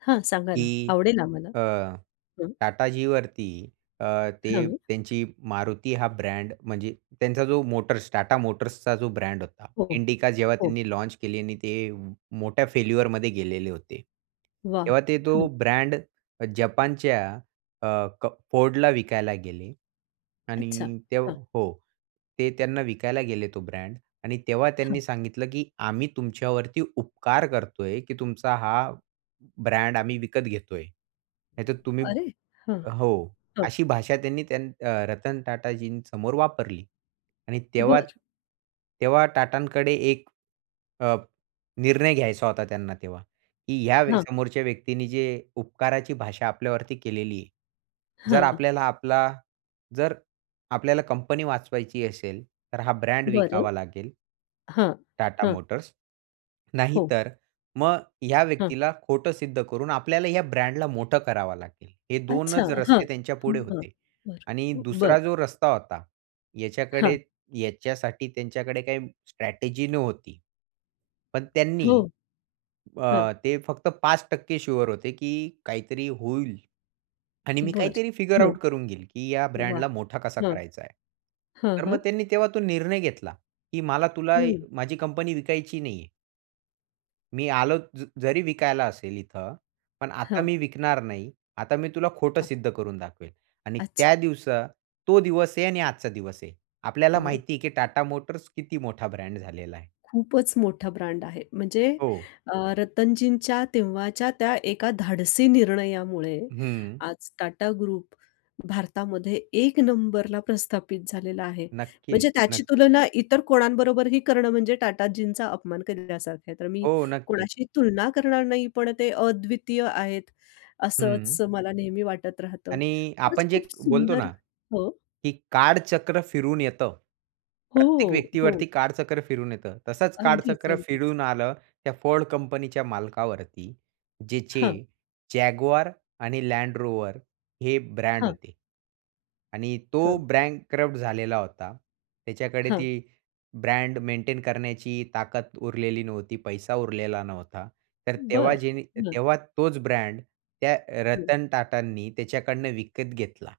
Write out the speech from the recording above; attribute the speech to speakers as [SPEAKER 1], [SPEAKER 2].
[SPEAKER 1] हां सांगा ना.
[SPEAKER 2] की
[SPEAKER 1] आवडेल आम्हाला.
[SPEAKER 2] अ,
[SPEAKER 1] हं.
[SPEAKER 2] टाटाजींवरती अ, ते
[SPEAKER 1] हां.
[SPEAKER 2] त्यांची MARUTI हा ब्रँड म्हणजे त्यांचा जो मोटर्स, TATA मोटर्सचा जो ब्रँड होता.
[SPEAKER 1] हो,
[SPEAKER 2] इंडिका जेव्हा
[SPEAKER 1] हो.
[SPEAKER 2] त्यांनी लॉन्च केली आणि ते मोठ्या फेल्युअरमध्ये गेलेले होते.
[SPEAKER 1] वाह!
[SPEAKER 2] तेव्हा ते तो
[SPEAKER 1] हं.
[SPEAKER 2] ब्रँड अ, जपानच्या अ, क Fordला विकायला गेले
[SPEAKER 1] अच्छा.
[SPEAKER 2] आणि ते
[SPEAKER 1] हं.
[SPEAKER 2] हो ते त्यांना विकायला गेले तो ब्रँड आणि तेव्हा त्यांनी
[SPEAKER 1] हां.
[SPEAKER 2] सांगितलं की आम्ही तुमच्यावरती उपकार करतोय की तुमचा हा ब्रँड आम्ही विकत घेतोय. नाहीतर तुम्ही
[SPEAKER 1] अरे! हं.
[SPEAKER 2] हो,
[SPEAKER 1] हो.
[SPEAKER 2] अशी भाषा त्यांनी त्यान अ, रतन टाटाजींसमोर वापरली आणि तेव्हा
[SPEAKER 1] बरं.
[SPEAKER 2] तेव्हा टाटांकडे 1 अ, निर्णय घ्यायचा होता त्यांना तेव्हा, की या
[SPEAKER 1] हां.
[SPEAKER 2] समोरच्या व्यक्तींनी जे उपकाराची भाषा आपल्यावरती केलेली आहे. जर
[SPEAKER 1] हं.
[SPEAKER 2] आपल्याला आपला जर, आपल्याला कंपनी वाचवायची असेल तर हा ब्रँड
[SPEAKER 1] बरं.
[SPEAKER 2] विकावा लागेल
[SPEAKER 1] हां,
[SPEAKER 2] TATA
[SPEAKER 1] हां.
[SPEAKER 2] मोटर्स
[SPEAKER 1] हो.
[SPEAKER 2] नाहीतर मग ह्या
[SPEAKER 1] हां.
[SPEAKER 2] व्यक्तीला खोटं सिद्ध करून आपल्याला ह्या ब्रँडला मोठं करावा लागेल. हे
[SPEAKER 1] अच्छा,
[SPEAKER 2] 2च
[SPEAKER 1] हां,
[SPEAKER 2] रस्ते त्यांच्या पुढे
[SPEAKER 1] हां.
[SPEAKER 2] होते
[SPEAKER 1] बरं
[SPEAKER 2] आणि
[SPEAKER 1] बरं.
[SPEAKER 2] दुसरा जो रस्ता होता याच्याकडे
[SPEAKER 1] हां.
[SPEAKER 2] याच्यासाठी त्यांच्याकडे काही स्ट्रॅटेजी नव्हती. पण त्यांनी
[SPEAKER 1] हो. हां.
[SPEAKER 2] अ, ते फक्त 5% शुअर होते की काहीतरी होईल आणि मी
[SPEAKER 1] बरं
[SPEAKER 2] काहीतरी फिगर
[SPEAKER 1] हं,
[SPEAKER 2] आउट करून घेईल की या
[SPEAKER 1] वाह!
[SPEAKER 2] ब्रँडला मोठा कसा
[SPEAKER 1] हं,
[SPEAKER 2] करायचा आहे.
[SPEAKER 1] हं,
[SPEAKER 2] तर
[SPEAKER 1] हं.
[SPEAKER 2] मग त्यांनी तेव्हा तो निर्णय घेतला की मला तुला
[SPEAKER 1] हं.
[SPEAKER 2] माझी कंपनी विकायची नाहीये. मी आलो ज जरी विकायला असेल इथं. पण आता
[SPEAKER 1] हां.
[SPEAKER 2] मी विकणार नाही. आता मी तुला खोटं
[SPEAKER 1] हां.
[SPEAKER 2] सिद्ध करून दाखवेल आणि
[SPEAKER 1] अच्छा.
[SPEAKER 2] त्या दिवसा तो दिवस आहे आणि आजचा दिवस आहे. आपल्याला
[SPEAKER 1] वॉव!
[SPEAKER 2] माहिती आहे की TATA मोटर्स किती मोठा ब्रँड झालेला आहे.
[SPEAKER 1] खूपच मोठा ब्रँड आहे म्हणजे
[SPEAKER 2] हो.
[SPEAKER 1] अ, रतनजींच्या तेव्हाच्या त्या 1का धाडसी निर्णयामुळे
[SPEAKER 2] हं.
[SPEAKER 1] आज TATA ग्रुप भारतामध्ये एक नंबरला प्रस्थापित झालेला आहे. म्हणजे
[SPEAKER 2] नक्कीच,
[SPEAKER 1] त्याची
[SPEAKER 2] नक्कीच.
[SPEAKER 1] तुलना इतर कोणांबरोबरही करणं म्हणजे टाटाजींचा अपमान केलेल्यासारखं आहे. तर मी
[SPEAKER 2] हो. नक्कीच.
[SPEAKER 1] कोणाशी तुलना करणार नाही. पण ते अद्वितीय आहेत असंच
[SPEAKER 2] हं.
[SPEAKER 1] मला नेहमी वाटत राहतं.
[SPEAKER 2] आणि
[SPEAKER 1] खरंच
[SPEAKER 2] आपण जे
[SPEAKER 1] खूप
[SPEAKER 2] बोलतो
[SPEAKER 1] सुंदर
[SPEAKER 2] ना,
[SPEAKER 1] हो.
[SPEAKER 2] की काळचक्र फिरून येतं. प्रत्येक
[SPEAKER 1] हो, हो.
[SPEAKER 2] व्यक्तीवरती काळचक्र फिरून येतं. तसंच
[SPEAKER 1] अगदीच,
[SPEAKER 2] कालचक्र
[SPEAKER 1] अगदीच.
[SPEAKER 2] फिरून आलं त्या Ford कंपनीच्या मालकावरती. ज्याचे
[SPEAKER 1] हां.
[SPEAKER 2] Jaguar आणि Land Rover हे ब्रँड
[SPEAKER 1] हां.
[SPEAKER 2] होते आणि तो
[SPEAKER 1] हं.
[SPEAKER 2] बँकरप्ट झालेला होता. त्याच्याकडे
[SPEAKER 1] हां.
[SPEAKER 2] ती ब्रँड मेंटेन करण्याची ताकद उरलेली नव्हती. पैसा उरलेला नव्हता. तर तेव्हा
[SPEAKER 1] बरं
[SPEAKER 2] जेनी
[SPEAKER 1] हं.
[SPEAKER 2] तेव्हा तोच ब्रँड त्या अ,
[SPEAKER 1] हं.
[SPEAKER 2] रतन टाटांनी त्याच्याकडनं विकत घेतला.